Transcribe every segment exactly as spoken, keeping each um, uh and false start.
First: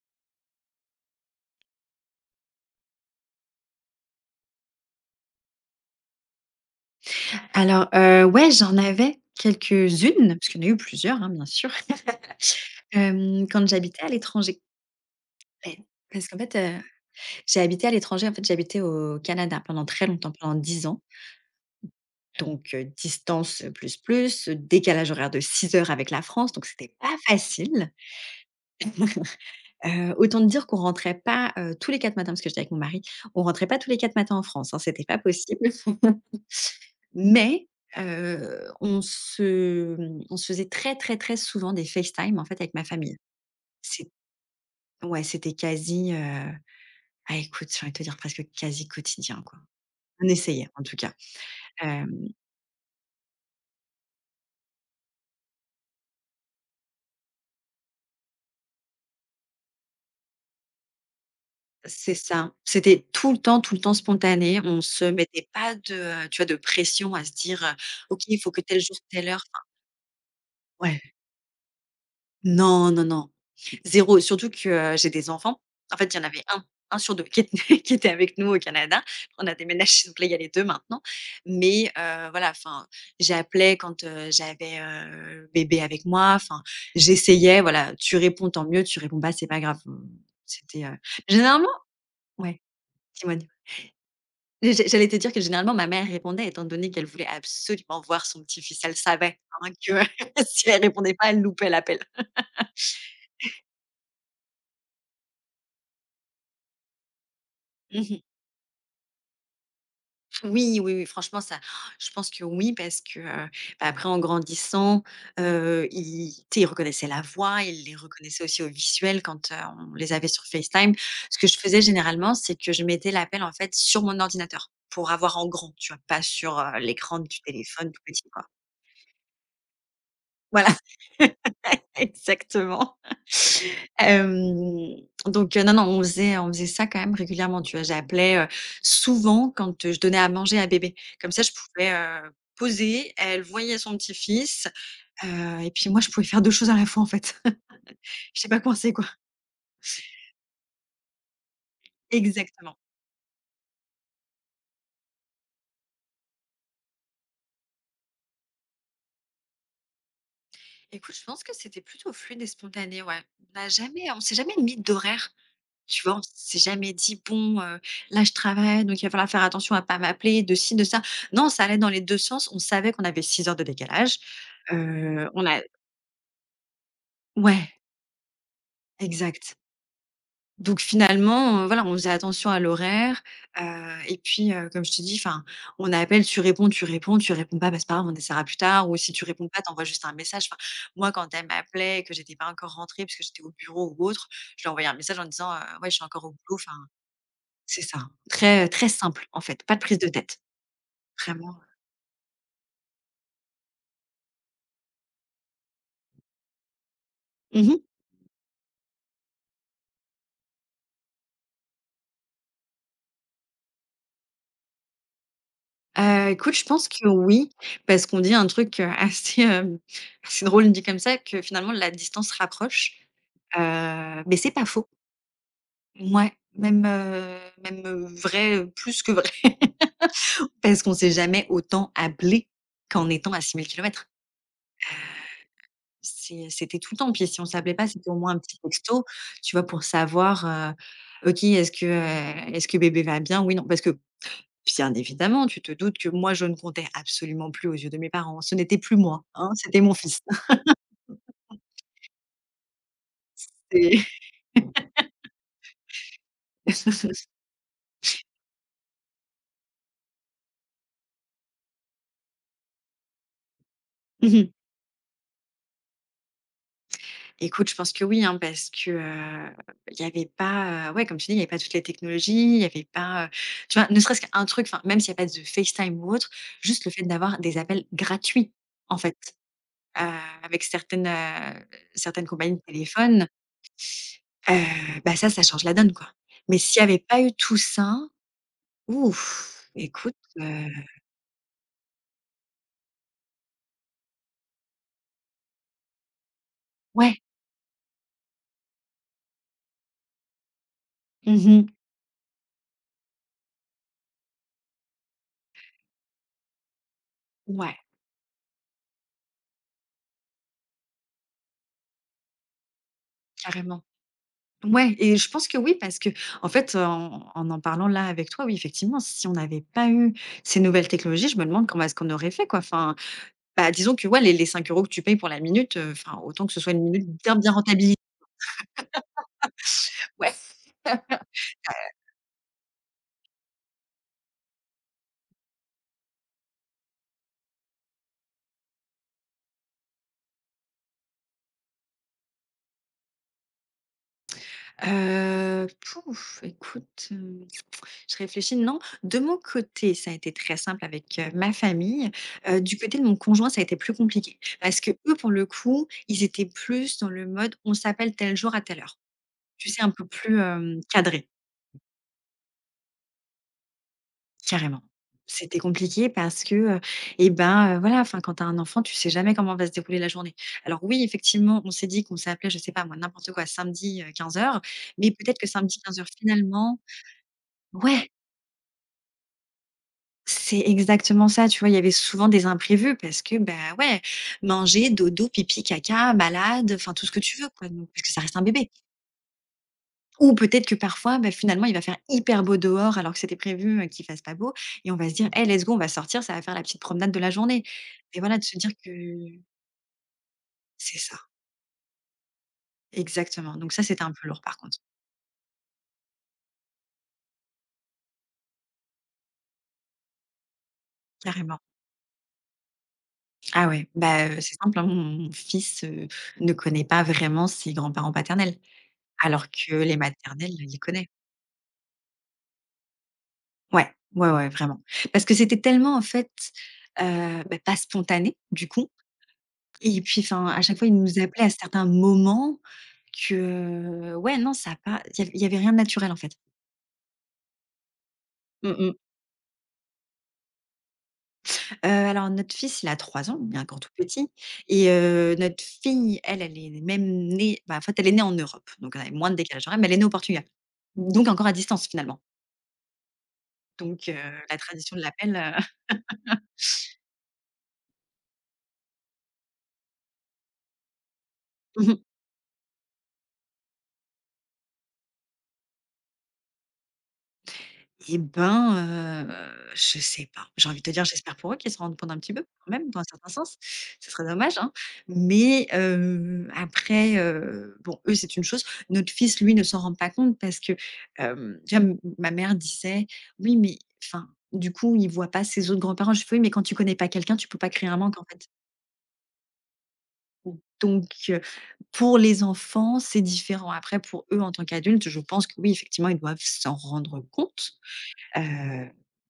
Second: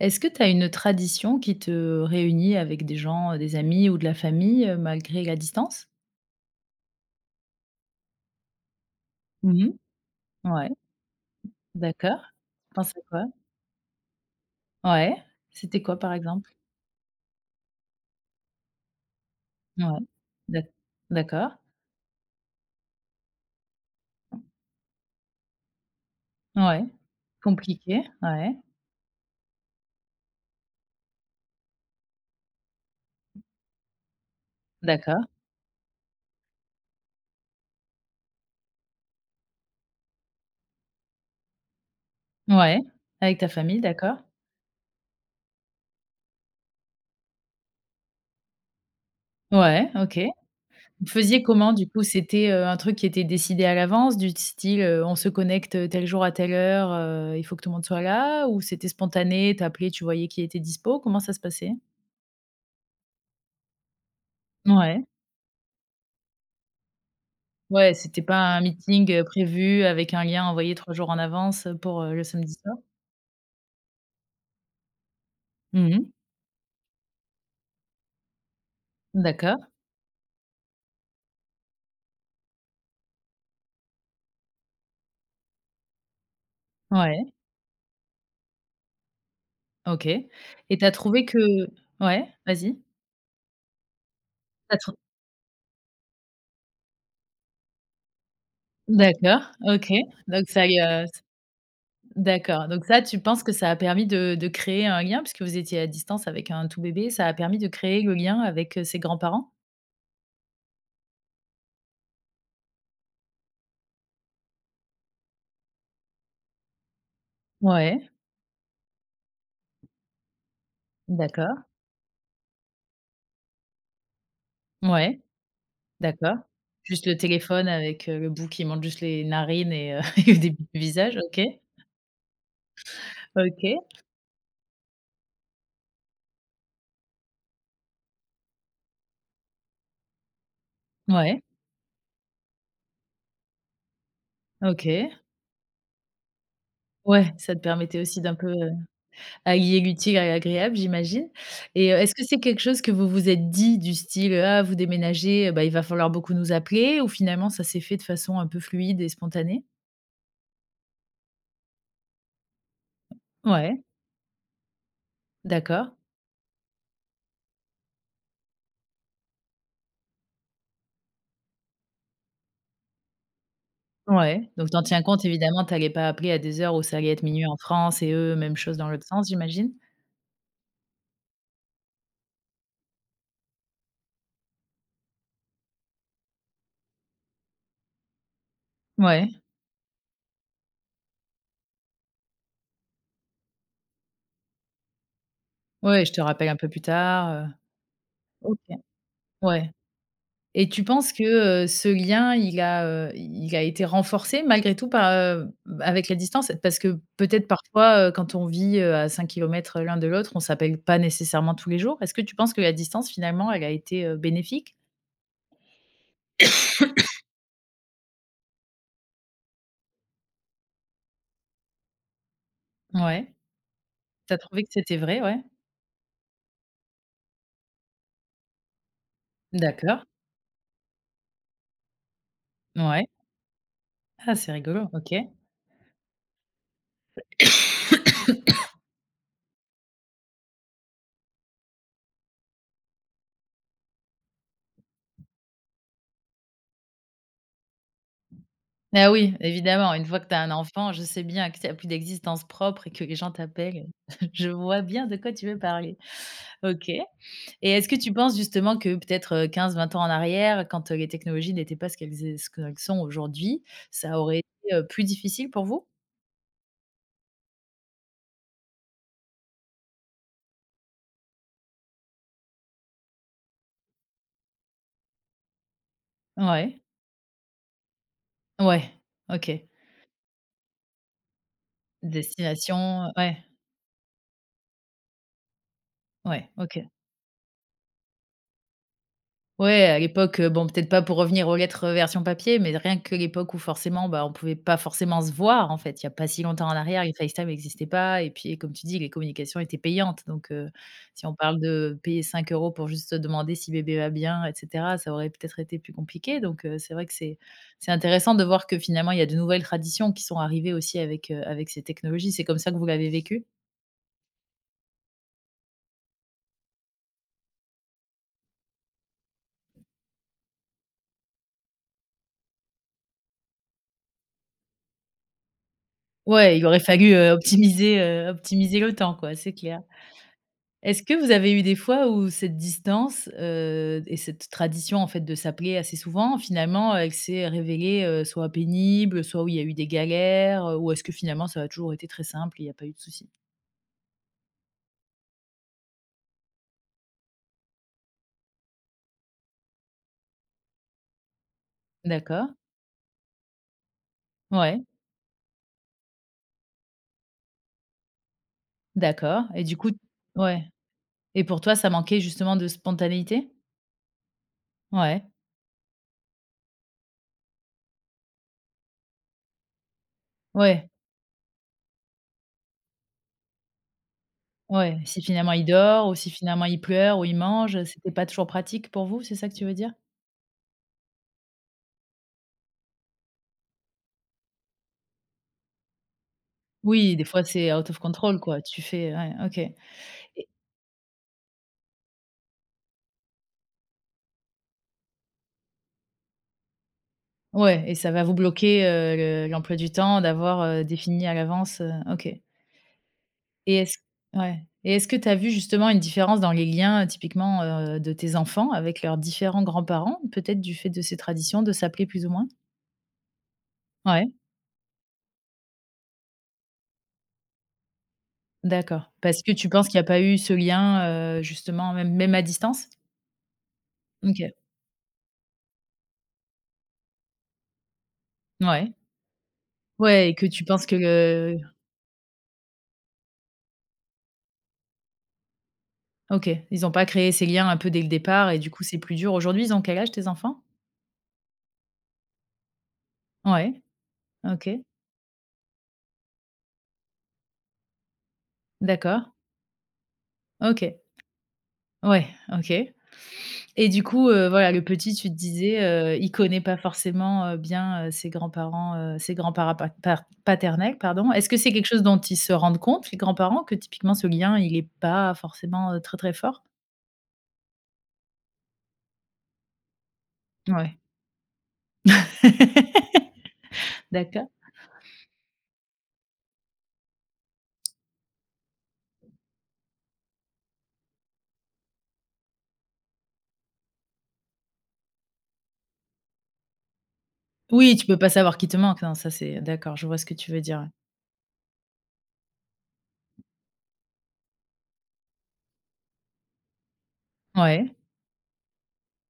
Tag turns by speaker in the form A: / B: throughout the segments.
A: Est-ce que tu as une tradition qui te réunit avec des gens, heu, des amis ou de la famille, heu, malgré la distance?
B: Alors, heu, ouais, j'en avais
A: Mmh.
B: quelques-unes, parce qu'il y en
A: Ouais,
B: a eu plusieurs, hein, bien sûr,
A: d'accord. Tu penses à quoi?
B: hem, quand j'habitais à l'étranger.
A: Ouais.
B: Ouais,
A: C'était quoi, par
B: parce qu'en
A: exemple?
B: fait, heu, j'ai habité à l'étranger, en fait, j'habitais au Canada pendant
A: Ouais.
B: très longtemps, pendant
A: D'ac
B: dix ans,
A: d'accord.
B: donc heu, distance, heu, plus, plus, heu, décalage horaire de six heures avec la France, donc
A: Ouais.
B: c'était pas facile.
A: Compliqué. Ouais.
B: Heu, autant te dire qu'on rentrait pas, heu, tous les quatre matins, parce que j'étais avec mon mari, on rentrait pas tous les quatre matins en France, hein, c'était pas
A: D'accord.
B: possible. Mais heu, on se, mmh, on se faisait très, très, très souvent des FaceTime, en fait, avec
A: Ouais.
B: ma famille.
A: Avec ta famille,
B: C'est
A: d'accord.
B: Ouais, c'était quasi, heu, ah écoute, j'ai envie de te dire presque quasi quotidien, quoi.
A: Ouais, OK.
B: On essayait en tout
A: Vous
B: cas.
A: faisiez comment, du coup?
B: Hem,
A: C'était, heu, un truc qui était décidé à l'avance, du style, heu, on se connecte, tel jour à telle heure, heu, il faut que tout le monde soit là? Ou c'était spontané, tu appelais, tu voyais qui était dispo? Comment ça se passait?
B: c'est ça. C'était tout le temps tout le temps spontané. On se
A: Ouais,
B: mettait pas de, heu, tu vois, de pression à se dire, heu:
A: ouais,
B: «OK,
A: c'était pas
B: il faut que
A: un
B: tel jour,
A: meeting, heu,
B: telle heure» enfin
A: prévu avec un lien envoyé trois jours
B: ouais.
A: en avance, pour, heu, le samedi soir?
B: Non, non, non. Zéro et surtout que, heu, j'ai des enfants. En fait,
A: Mmh.
B: il y en avait un un sur deux qui était qui était avec nous au Canada. On a
A: D'accord,
B: déménagé, donc là, il y a les deux maintenant. Mais, heu, voilà, enfin, j'appelais quand, heu, j'avais, heu, bébé avec moi, enfin,
A: ouais,
B: j'essayais, voilà. Tu réponds, tant mieux, tu réponds pas, c'est pas grave.
A: OK
B: Mmh,
A: et
B: c'était,
A: t'as
B: heu
A: trouvé que
B: généralement
A: ouais,
B: ouais,
A: vas-y.
B: dis-moi, dis-moi.
A: Tu
B: J'a
A: trou
B: j'allais te dire que généralement ma mère répondait étant donné qu'elle voulait absolument voir son petit-fils. Elle savait,
A: D'accord,
B: hein,
A: OK,
B: que
A: donc ça
B: si
A: y
B: elle
A: a
B: répondait pas, elle loupait l'appel.
A: d'accord, donc ça, tu penses que ça a permis de de créer un lien puisque vous étiez à distance avec un tout bébé, ça a permis de créer le
B: Mmh.
A: lien avec, heu, ses grands-parents?
B: Oui, oui, oui, franchement, ça je pense que oui, parce que, heu, bah, après en grandissant, heu, ils tu sais, ils reconnaissaient la voix, ils les
A: Ouais,
B: reconnaissaient aussi au visuel quand, heu, on les avait sur FaceTime. Ce que je
A: d'accord,
B: faisais généralement, c'est que je mettais l'appel, en fait, sur mon ordinateur pour
A: ouais,
B: avoir en grand, tu vois? Pas
A: d'accord.
B: sur, heu,
A: Juste le
B: l'écran du
A: téléphone
B: téléphone tout
A: avec, heu,
B: petit,
A: le
B: quoi.
A: bout qui monte juste les narines et heu, et le début
B: Voilà,
A: du visage, OK.
B: exactement.
A: OK.
B: Hem, donc heu, non, non, on faisait on faisait ça quand même régulièrement, tu vois? J'appelais, heu, souvent quand, heu, je donnais à manger à bébé. Comme ça,
A: Ouais,
B: je pouvais, heu, poser, elle voyait son petit-fils,
A: OK.
B: heu et puis moi, je pouvais faire deux choses à la fois, en
A: Ouais,
B: fait.
A: ça te permettait aussi d'un
B: Je
A: peu,
B: sais pas
A: heu,
B: coincée, quoi.
A: allier l'utile à l'agréable, j'imagine, et heu, est-ce que c'est quelque
B: Exactement.
A: chose que vous vous êtes dit du style: «Ah, vous déménagez, heu, bah, il va falloir beaucoup nous appeler», ou finalement ça s'est fait de façon un peu fluide et spontanée?
B: Écoute, je pense que c'était plutôt fluide et spontané, ouais. On n'a
A: Ouais,
B: jamais on s'est jamais mis d'horaire.
A: d'accord.
B: Tu vois? On s'est jamais dit: «Bon, heu, là je travaille, donc il va falloir faire attention à pas m'appeler, de ci, de ça». Non, ça allait dans les deux sens. On savait qu'on avait six heures de décalage.
A: Ouais, donc t'en tiens compte
B: Heu, on a
A: évidemment, tu pas appeler à des heures où ça allait être minuit en
B: Ouais,
A: France et eux, même chose dans l'autre sens,
B: exact.
A: j'imagine?
B: Donc finalement, heu, voilà, on faisait attention à l'horaire, heu et puis, heu, comme je te dis, enfin, on appelle, tu réponds, tu réponds, tu réponds pas, bah, c'est pas grave, on essaiera plus tard ou si tu
A: Ouais,
B: réponds pas, t'envoies juste un message. Enfin, moi, quand elle m'appelait et que j'étais pas encore rentrée parce que j'étais au bureau ou autre, je lui envoyais un message en disant: «Heu, ouais, je suis
A: ouais, je te
B: encore au
A: rappelle
B: boulot,
A: un peu
B: enfin».
A: plus tard, heu,
B: C'est ça.
A: OK,
B: Très, très simple en fait,
A: ouais.
B: pas de prise de tête,
A: Et tu penses
B: vraiment.
A: que, heu, ce lien, il a, heu, il a été renforcé malgré tout par, heu, avec la distance? Parce que peut-être
B: Mmh mh.
A: parfois, heu, quand on vit, heu, à cinq kilomètres l'un de l'autre, on s'appelle pas nécessairement tous les jours. Est-ce que tu penses que la distance finalement, elle a été, heu, bénéfique?
B: Heu, écoute, je pense que oui, parce qu'on dit un truc, heu, assez, hem, c'est drôle dit comme ça, que finalement la distance rapproche,
A: Ouais.
B: heu,
A: Tu
B: mais
A: as
B: c'est
A: trouvé
B: pas
A: que
B: faux.
A: c'était vrai, ouais?
B: Mouais, même, heu, même, heu, vrai, heu, plus que vrai.
A: D'accord.
B: Parce qu'on s'est jamais autant appelé
A: Ouais.
B: qu'en étant à six mille kilomètres.
A: Ah, c'est rigolo, OK.
B: C'est c'était tout le temps, puis si on s'appelait pas, c'était au moins un petit texto, tu vois? Pour savoir, heu, OK, est-ce que, heu, est-ce que bébé va bien? Oui, non, parce que bien évidemment, tu te doutes que moi, je ne comptais absolument plus aux yeux de mes parents. Ce n'était plus
A: Ah
B: moi,
A: oui,
B: hein, c'était mon
A: évidemment, une
B: fils.
A: fois que tu as un enfant, je sais bien que tu as plus d'existence propre et que les gens t'appellent.
B: C'est
A: Je vois bien de quoi tu veux parler. OK. Et est-ce que tu penses justement que peut-être, heu, quinze vingt ans en arrière, quand, heu, les technologies n'étaient pas ce qu'elles é ce qu'elles sont aujourd'hui, ça aurait
B: Mmh.
A: été, heu, plus difficile pour vous?
B: Écoute, je pense que oui, hein, parce que, heu, il y n'y avait pas, heu, ouais, comme tu dis, il y avait pas toutes les technologies, il y avait pas, heu, tu vois, ne serait-ce qu'un truc, enfin, même s'il y a pas de FaceTime ou autre,
A: Ouais.
B: juste le fait d'avoir des appels gratuits,
A: Ouais.
B: en fait,
A: OK.
B: heu, avec certaines, heu, certaines compagnies de
A: Destination,
B: téléphone,
A: ouais,
B: heu, bah, ça, ça change la donne, quoi.
A: ouais,
B: Mais s'il
A: OK.
B: n'y avait pas eu tout ça, ouf,
A: Ouais, à
B: écoute,
A: l'époque, heu,
B: heu,
A: bon, peut-être pas pour revenir aux lettres, heu, version papier, mais rien que l'époque où forcément, bah, on pouvait pas forcément se voir, en fait. Il y a pas si longtemps en arrière, les
B: ouais.
A: FaceTime n'existaient pas et puis, comme tu dis, les communications étaient payantes. Donc, heu, si on
B: Mmh
A: parle
B: mh.
A: de payer cinq euros pour juste se demander si bébé va bien et cetera, ça aurait peut-être été plus compliqué. Donc, heu, c'est vrai que c'est
B: Ouais,
A: c'est intéressant de voir que finalement, il y a de nouvelles traditions qui sont arrivées aussi avec, heu, avec ces technologies. C'est comme ça que vous l'avez vécu?
B: carrément. Ouais et je pense que oui parce qu'en fait, en en en parlant là avec toi, oui, effectivement, si on n'avait pas eu ces nouvelles technologies, je me demande comment est-ce qu'on aurait fait quoi? Enfin, bah, disons que ouais, les les cinq euros € que tu payes pour la minute, heu, enfin, autant que
A: Ouais,
B: ce
A: il
B: soit
A: aurait
B: une minute
A: fallu, heu,
B: bien, bien rentabilis
A: optimiser, heu, optimiser le temps, quoi, c'est clair.
B: ouais.
A: Est-ce que vous avez eu des fois où cette distance, heu, et cette tradition, en fait, de s'appeler assez souvent, finalement, elle s'est révélée, heu, soit pénible, soit où il y a eu des galères, heu, ou est-ce que finalement ça a toujours été très simple et il n'y a pas eu de soucis?
B: Heu, pouf, écoute, heu, je réfléchis, non. De mon côté, ça a été très simple avec, heu, ma famille.
A: D'accord,
B: Heu, du côté de mon conjoint, ça a été plus compliqué parce
A: ouais,
B: que eux, pour le coup, ils étaient plus dans le mode: «On s'appelle tel jour à telle heure».
A: d'accord et
B: Tu
A: du
B: sais, un
A: coup
B: peu plus,
A: ouais,
B: hem, cadré,
A: et pour toi, ça manquait justement de spontanéité?
B: carrément.
A: Ouais,
B: C'était compliqué parce que, heu et ben, heu, voilà, enfin, quand t'as un enfant, tu sais jamais comment va se dérouler la journée. Alors
A: ouais,
B: oui, effectivement, on s'est dit qu'on s'appelait, je sais pas moi, n'importe quoi, samedi, quinze heures.
A: ouais,
B: Mais
A: si
B: peut-être que
A: finalement il
B: samedi quinze heures,
A: dort ou si finalement
B: finalement
A: il pleure ou il mange,
B: ouais.
A: c'était pas toujours pratique pour vous, c'est ça que tu veux dire?
B: C'est exactement ça, tu vois? Il y avait souvent des imprévus parce que, bah, ouais, manger, dodo, pipi, caca, malade, enfin tout ce
A: Oui,
B: que
A: des
B: tu
A: fois
B: veux, quoi,
A: c'est
B: donc
A: out of
B: puisque ça reste
A: control
B: un
A: quoi,
B: bébé.
A: tu fais ouais, OK.
B: Ou peut-être que parfois, bah, finalement, il va faire hyper beau dehors alors que c'était prévu, heu, qu'il fasse pas beau et on va se dire: «Hey, let's go, on va sortir, ça va faire la petite promenade de la journée»
A: Ouais, et ça
B: et
A: va vous
B: voilà, de se dire
A: bloquer,
B: que
A: heu, le l'emploi du temps d'avoir, heu,
B: c'est ça,
A: défini à l'avance, heu, OK,
B: exactement. Donc
A: et
B: ça,
A: est-ce
B: c'était un peu lourd par
A: ouais,
B: contre,
A: et est-ce que tu as vu justement une différence dans les liens, heu, typiquement, heu, de tes enfants avec leurs différents grands-parents, peut-être du fait de ces
B: carrément.
A: traditions de s'appeler plus ou moins?
B: Ah ouais, bah,
A: Ouais,
B: heu, c'est simple, hein, mon fils, heu, ne connaît pas vraiment ses grands-parents paternels
A: d'accord. Parce
B: alors
A: que tu
B: que
A: penses
B: les
A: qu'il y a pas eu
B: maternels,
A: ce
B: il les connaît.
A: lien, heu, justement même même à distance?
B: Ouais, ouais, ouais,
A: OK.
B: vraiment. Parce que c'était tellement en fait, heu, bah, pas spontané du coup
A: Ouais.
B: et puis
A: Ouais et que
B: enfin, à
A: tu
B: chaque
A: penses
B: fois, il
A: que
B: nous appelait à
A: le
B: certains moments que ouais, non, ça a pas il y avait il y avait rien de naturel en fait.
A: OK, ils n'ont pas créé ces liens un peu dès le départ et du
B: Mmh
A: coup,
B: mh.
A: c'est plus dur. Aujourd'hui, ils ont quel âge tes enfants?
B: Heu, alors notre fils, il a trois ans, il est encore
A: Ouais,
B: tout petit
A: OK,
B: et heu, notre fille, elle, elle est même née bah, en fait, elle est née en Europe, donc on avait moins
A: d'accord,
B: de décalage horaire, mais elle est née au Portugal.
A: OK.
B: Donc encore à distance finalement.
A: Ouais, OK et du
B: Donc heu,
A: coup, heu,
B: la
A: voilà, le
B: tradition de
A: petit, tu te
B: l'appel,
A: disais, heu, il connaît pas forcément, heu, bien, heu, ses grands-parents, heu, ses grands-parents pa par paternels, pardon. Est-ce que c'est quelque
B: heu
A: chose dont ils se rendent compte, les grands-parents, que typiquement ce lien, il est pas forcément, heu, très, très fort?
B: Et ben, heu, je sais pas. J'ai envie de te
A: Ouais.
B: dire, j'espère pour eux qu'ils se rendent compte un petit peu quand même, dans un certain sens. Ce serait
A: D'accord.
B: dommage, hein. Mais, heu, après, heu, bon, eux, c'est une chose. Notre fils, lui, ne s'en rend pas compte parce que, hem, tu vois, m ma mère disait: «Oui, mais enfin, du coup, il voit pas ses autres grands-parents». Je lui fais: «Oui, mais quand tu connais pas quelqu'un, tu peux pas créer un
A: Oui, tu peux
B: manque, en
A: pas
B: fait».
A: savoir qui te manque. Non, ça c'est d'accord, je vois ce que tu veux dire, ouais.
B: Donc, heu, pour les enfants, c'est différent. Après, pour eux, en tant qu'adultes, je pense que oui, effectivement, ils doivent s'en rendre compte.
A: Ouais,
B: Heu,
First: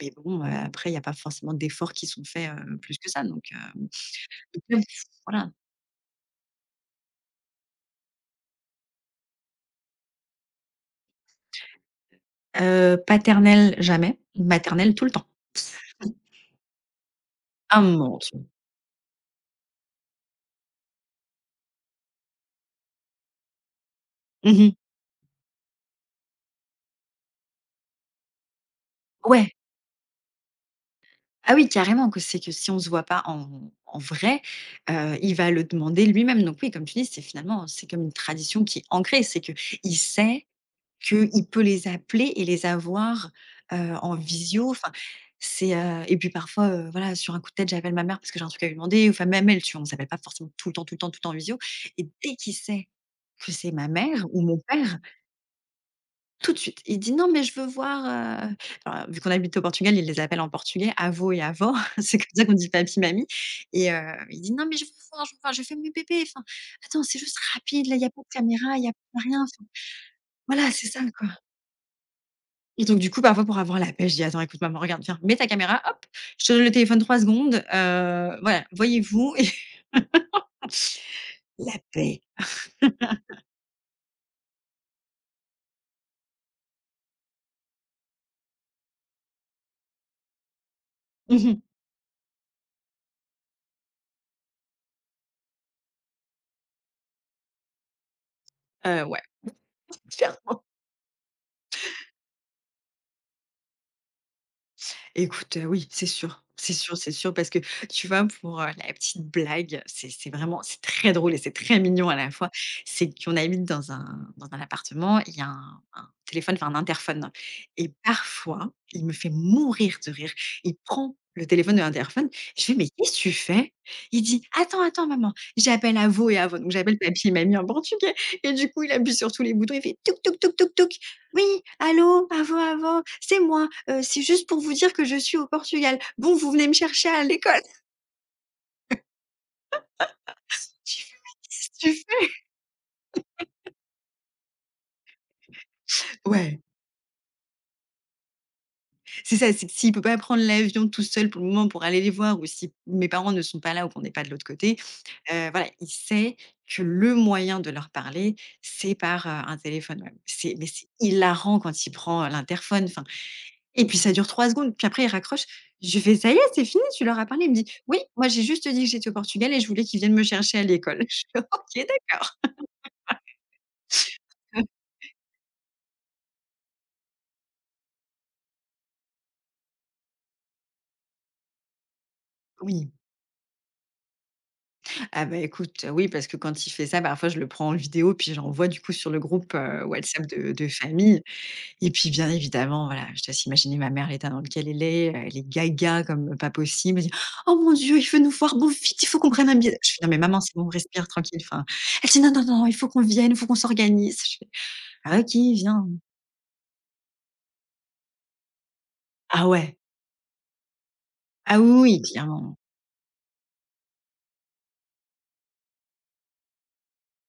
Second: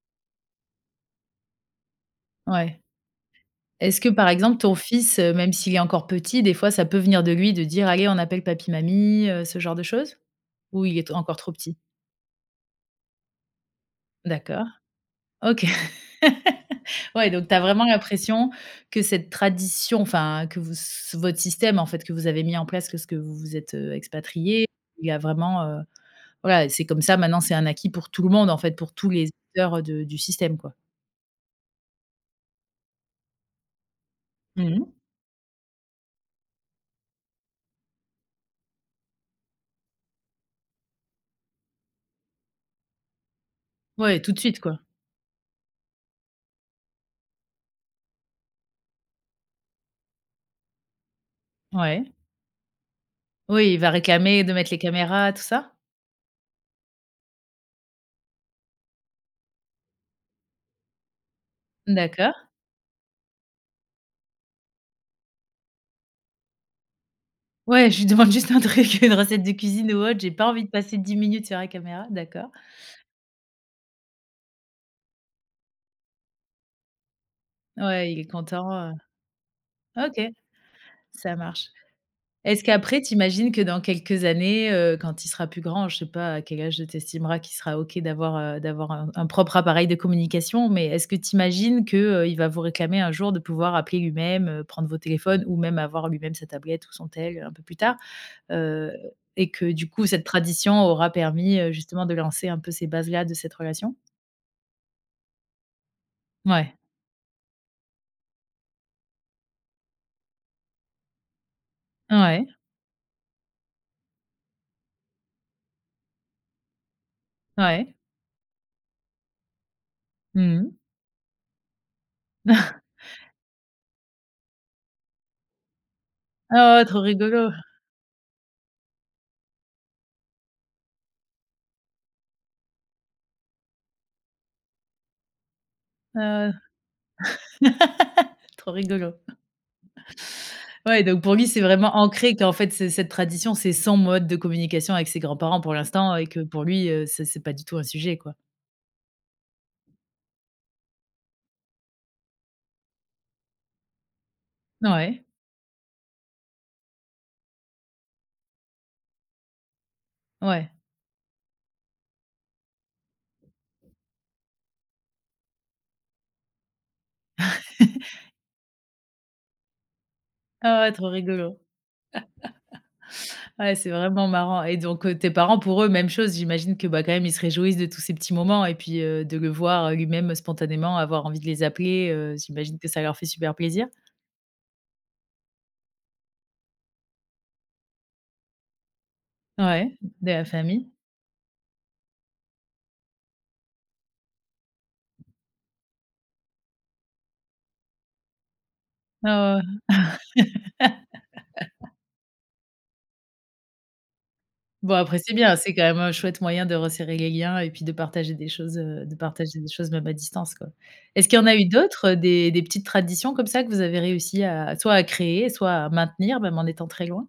B: mais bon, heu, après il y a pas forcément d'efforts qui sont faits, heu,
A: ouais.
B: plus que ça donc heu,
A: Est-ce que, par exemple, ton fils, heu,
B: voilà.
A: même s'il est encore petit, des fois, ça peut venir de lui de dire: «Allez, on appelle papy, mamie», heu, ce genre de choses? Ou il est t encore trop petit?
B: Heu, paternelle, jamais.
A: D'accord.
B: Maternelle, tout le temps.
A: OK. Ouais, donc tu as
B: Ah
A: vraiment
B: mon Dieu.
A: l'impression que cette tradition, enfin, que vous s votre système, en fait, que vous avez mis en place que lorsque vous vous êtes, heu,
B: Mmh
A: expatriés,
B: mh.
A: il y a vraiment, heu, voilà, c'est comme ça maintenant, c'est un acquis pour tout le monde, en fait, pour tous les
B: Ouais.
A: acteurs de du système, quoi?
B: Ah oui, carrément que c'est que si on se voit pas en en vrai,
A: Mmh.
B: heu, il va le demander lui-même donc oui, comme tu dis, c'est finalement, c'est comme une tradition qui est ancrée. C'est qu'il sait qu'il peut les appeler et les avoir, heu, en
A: Ouais, tout de suite,
B: visio,
A: quoi.
B: enfin, c'est, heu et puis parfois, heu, voilà, sur un coup de tête, j'appelle ma mère parce que j'ai un truc à lui demander, enfin, même elle, tu vois, on s'appelle pas forcément tout le temps, tout le temps, tout le temps en visio
A: Ouais.
B: et dès qu'il sait que c'est
A: Oui, il
B: ma
A: va
B: mère ou
A: réclamer de
B: mon
A: mettre les
B: père,
A: caméras, tout ça?
B: tout de suite, il dit: «Non, mais je veux voir, heu» enfin, vu qu'on habite au Portugal, il les appelle en portugais, avô et avó, c'est comme
A: D'accord.
B: ça qu'on dit papi, mamie et heu, il dit: «Non, mais je veux voir, je veux voir, je fais mes bébés, enfin, attends, c'est juste rapide,
A: Ouais,
B: là,
A: je
B: il y
A: lui
B: a pas de
A: demande juste un
B: caméra, il y a
A: truc, une
B: pas rien,
A: recette de
B: enfin».
A: cuisine ou autre, j'ai pas envie de
B: Voilà, c'est
A: passer
B: ça,
A: dix
B: quoi.
A: minutes sur la caméra, d'accord.
B: Et donc du coup, parfois pour avoir la pêche, je dis: «Attends, écoute maman, regarde, viens, mets ta caméra, hop, je te donne le téléphone trois secondes,
A: Ouais, il est
B: heu, voilà,
A: content, heu,
B: voyez-vous».
A: OK, ça marche.
B: La paix.
A: Est-ce qu'après, tu imagines que dans quelques années, heu, quand il sera plus grand, je sais pas à quel âge tu estimeras qu'il sera OK d'avoir, heu, d'avoir un un propre appareil de communication, mais est-ce que tu
B: Mmh mh.
A: imagines que, heu, il va vous réclamer un jour de pouvoir appeler lui-même, heu, prendre vos téléphones ou même avoir lui-même sa tablette ou son tel un peu plus tard? Heu
B: Euh, ouais.
A: et que du coup, cette tradition aura permis, heu, justement de lancer un peu ces bases-là de cette relation?
B: Écoute, heu, oui, c'est sûr, c'est
A: Ouais,
B: sûr, c'est sûr parce que tu vois, pour, heu, la petite blague, c'est c'est vraiment, c'est très drôle et c'est très mignon à la
A: ouais,
B: fois. C'est qu'on habite dans un dans un appartement, il y a un un téléphone, enfin un interphone et
A: ouais.
B: parfois, il me fait mourir de rire.
A: Mmh.
B: Il prend le téléphone de l'interphone, je fais: «Mais qu'est-ce que tu fais?» Il dit: «Attends, attends maman, j'appelle à avô et à avô», donc
A: Oh,
B: j'appelle
A: trop
B: papy et
A: rigolo!
B: mamie en portugais et du coup, il appuie sur tous les boutons, il fait: «Touc touc touc touc touc». Oui, allô, avant, avant, c'est moi, heu, c'est juste pour vous dire que je suis au Portugal. Bon, vous
A: Heu,
B: venez me chercher à l'école.
A: trop rigolo.
B: Tu
A: Ouais,
B: fais:
A: donc pour
B: «Mais
A: lui, c'est
B: qu'est-ce que tu
A: vraiment
B: fais?»
A: ancré qu'en fait, c'est cette tradition, c'est son mode de communication avec ses grands-parents pour l'instant et que
B: Ouais,
A: pour lui, heu, c'est c'est pas du tout un sujet, quoi.
B: c'est ça, c'est que s'il peut pas prendre l'avion tout seul pour le moment pour aller les voir ou si mes parents ne sont pas là ou qu'on n'est pas de l'autre côté,
A: Ouais,
B: heu, voilà, il sait que le moyen de leur parler, c'est par, heu, un téléphone, ouais. C'est mais
A: ouais.
B: c'est hilarant quand il prend, heu, l'interphone. Enfin. Et puis ça dure trois secondes, puis après il raccroche. Je fais: «Ça y est, c'est fini, tu leur as parlé?» Il me dit: «Oui, moi j'ai juste dit que j'étais au Portugal et je voulais qu'ils viennent me chercher à
A: Ah ouais,
B: l'école».
A: trop
B: Je fais:
A: rigolo.
B: «OK, d'accord».
A: Ouais, c'est vraiment marrant et donc, heu, tes parents pour eux, même chose, j'imagine que, bah, quand même, ils se réjouissent de tous ces petits moments et puis, heu, de le voir, heu, lui-même euh, spontanément avoir envie de les appeler, heu, j'imagine que
B: Oui.
A: ça leur fait super plaisir?
B: Ah bah, écoute, oui, parce que quand il fait ça, parfois je le prends en vidéo puis je l'envoie du coup sur le groupe, heu,
A: Ouais,
B: WhatsApp
A: de la
B: de de
A: famille.
B: famille. Et puis, bien évidemment, voilà, je te laisse imaginer ma mère, l'état dans lequel elle est, heu, elle est gaga comme pas possible. Elle dit: «Oh mon Dieu, il veut nous voir, bon vite, il faut qu'on
A: Ouais,
B: prenne un
A: ouais,
B: billet».
A: ouais.
B: Je fais: «Non mais maman, c'est bon, respire tranquille, enfin». Elle dit: «Non, non, non, il faut qu'on vienne, il faut qu'on s'organise». Je fais:
A: Bon, après,
B: «Ah OK,
A: c'est bien, c'est quand
B: viens».
A: même un chouette moyen de resserrer les liens et puis de partager des choses, heu, de
B: Ah
A: partager des
B: ouais,
A: choses même à distance, quoi. Est-ce qu'il y en a
B: ah
A: eu
B: oui, oui,
A: d'autres, heu, des
B: clairement.
A: des petites traditions comme ça que vous avez réussi à soit à créer, soit à maintenir même en étant très loin?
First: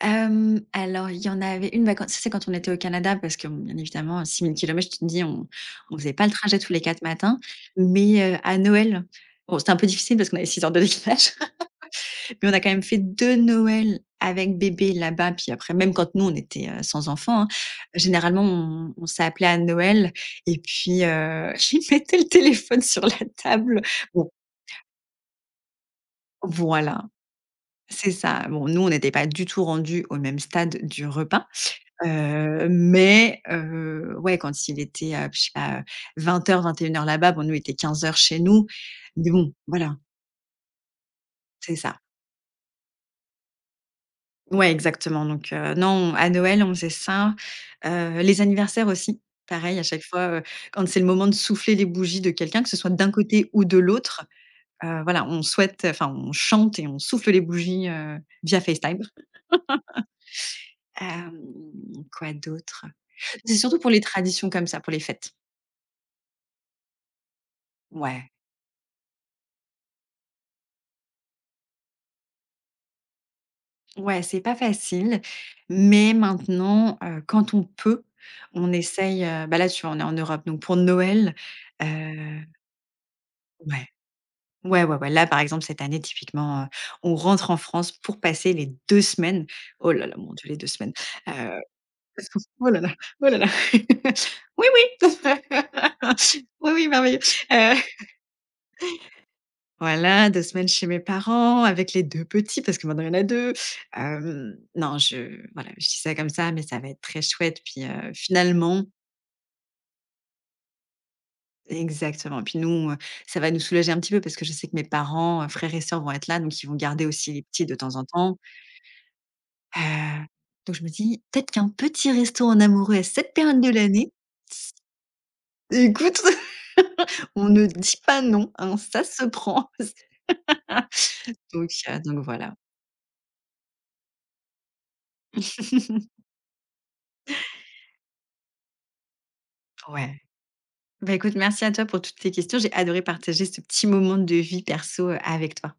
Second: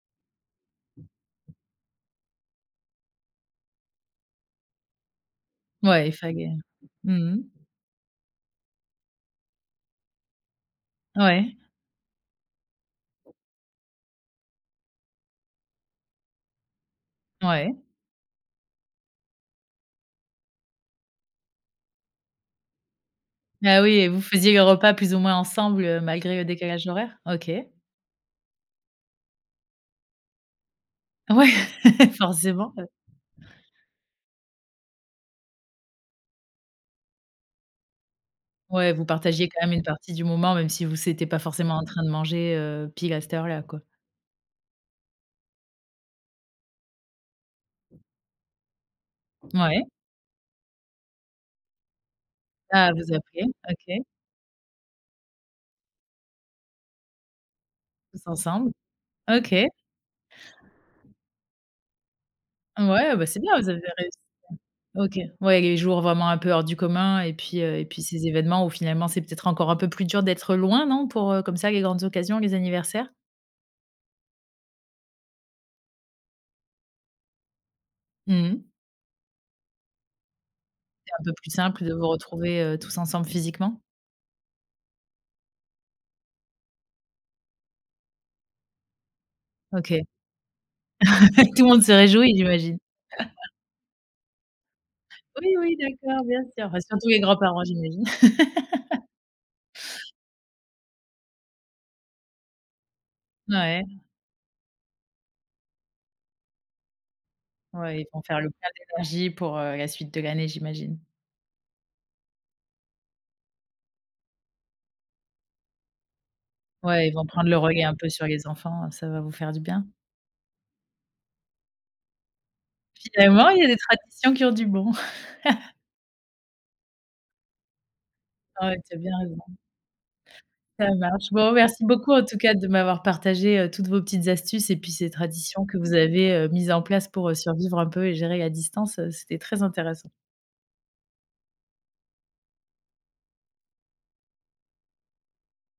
B: Hem, alors il y en avait une, bah, quand ça c'est quand on était au Canada parce que, bon, bien évidemment, six mille kilomètres je te dis, on on
A: Ouais,
B: faisait
A: il
B: pas le
A: fallait.
B: trajet tous les quatre
A: Mmh
B: matins,
A: mh.
B: mais heu, à Noël, bon, c'était un peu difficile parce qu'on avait six heures de décalage.
A: Ouais,
B: Mais on a quand même fait deux Noëls avec bébé là-bas, puis après, même quand nous, on était euh, sans enfant, hein,
A: ouais.
B: généralement, on, on s'appelait à Noël et puis euh, ils mettaient le téléphone sur la table.
A: Ah oui, et vous
B: Bon,
A: faisiez le repas plus ou moins ensemble, heu, malgré le décalage
B: voilà,
A: horaire? OK.
B: c'est ça. Bon, nous, on n'était pas du tout rendus au même stade du repas,
A: Ouais,
B: heu,
A: forcément, heu,
B: mais heu, ouais, quand il était, heu, je sais pas, heu, vingt heures-vingt et une heures là-bas, bon, nous, il était quinze heures chez nous,
A: ouais, vous
B: mais
A: partagiez
B: bon,
A: quand même une
B: voilà,
A: partie du moment même si vous c'était pas forcément
B: c'est
A: en
B: ça.
A: train de manger, heu, pile à cette heure-là, quoi.
B: Ouais, exactement, donc heu, non, à Noël, on faisait ça, heu, les anniversaires aussi, pareil, à
A: Ouais.
B: chaque fois, heu, quand c'est le moment de souffler les bougies de quelqu'un, que ce soit
A: Ah,
B: d'un
A: vous appelez,
B: côté ou de
A: OK,
B: l'autre, heu, voilà, on souhaite enfin, on chante et on souffle les bougies, heu,
A: tous
B: via
A: ensemble.
B: FaceTime.
A: OK.
B: Hem, quoi d'autre?
A: Ouais, bah, c'est
B: C'est
A: bien, vous
B: surtout
A: avez
B: pour les
A: réussi.
B: traditions comme ça, pour les
A: OK.
B: fêtes.
A: Ouais, les jours vraiment un peu hors du commun et puis, heu et puis ces
B: Ouais.
A: événements où finalement c'est peut-être encore un peu plus dur d'être loin, non? Pour, heu, comme ça, les grandes occasions, les anniversaires?
B: Ouais, c'est pas facile, mais maintenant, heu, quand on peut,
A: Mmh
B: on
A: mh.
B: essaye, heu, bah, là, tu vois, on est en Europe, donc pour
A: C'est un peu
B: Noël,
A: plus simple de vous
B: heu
A: retrouver, heu, tous ensemble physiquement?
B: ouais. Ouais, ouais, ouais. Là, par exemple, cette année, typiquement, heu, on rentre en France pour passer les deux semaines. Oh là
A: OK.
B: là, mon Dieu, les deux semaines. Heu,
A: Tout le monde se réjouit,
B: oh
A: j'imagine.
B: là là, oh là là. Oui, oui.
A: Oui, oui, d'accord, bien
B: Oui,
A: sûr. Bah,
B: oui,
A: surtout
B: merveilleux.
A: les grands-parents,
B: Heu,
A: j'imagine.
B: voilà, deux semaines chez mes parents avec les deux petits, parce que maintenant il y en a deux.
A: Ouais,
B: Hem, non, je voilà, je dis ça comme ça, mais ça va être très chouette. Puis,
A: ouais, ils
B: heu,
A: vont faire le plein
B: finalement,
A: d'énergie pour, heu, la suite de l'année, j'imagine.
B: exactement. Puis nous, heu, ça va nous soulager un petit peu parce que je sais que mes parents, heu, frères et sœurs vont être là, donc ils vont garder
A: Ouais, ils vont
B: aussi les
A: prendre le
B: petits de
A: relais un
B: temps en
A: peu sur
B: temps.
A: les enfants, ça va vous faire du bien.
B: Heu, donc je me dis: «Peut-être qu'un petit resto en amoureux à cette
A: Finalement, il
B: période
A: y a
B: de
A: des
B: l'année,
A: traditions qui ont du
B: s
A: bon.
B: écoute, on ne dit pas non,
A: Ah
B: hein,
A: ouais, tu as
B: ça
A: bien
B: se
A: raison,
B: prend».
A: ça marche. Bon,
B: Donc
A: merci
B: heu,
A: beaucoup
B: donc
A: en tout
B: voilà.
A: cas de m'avoir partagé, heu, toutes vos petites astuces et puis ces traditions que vous avez, heu, mises en place pour, heu, survivre un peu et gérer la distance, heu, c'était très intéressant.
B: Ouais. Bah, écoute, merci à toi pour toutes tes questions. J'ai adoré partager ce petit moment de vie perso, heu, avec toi.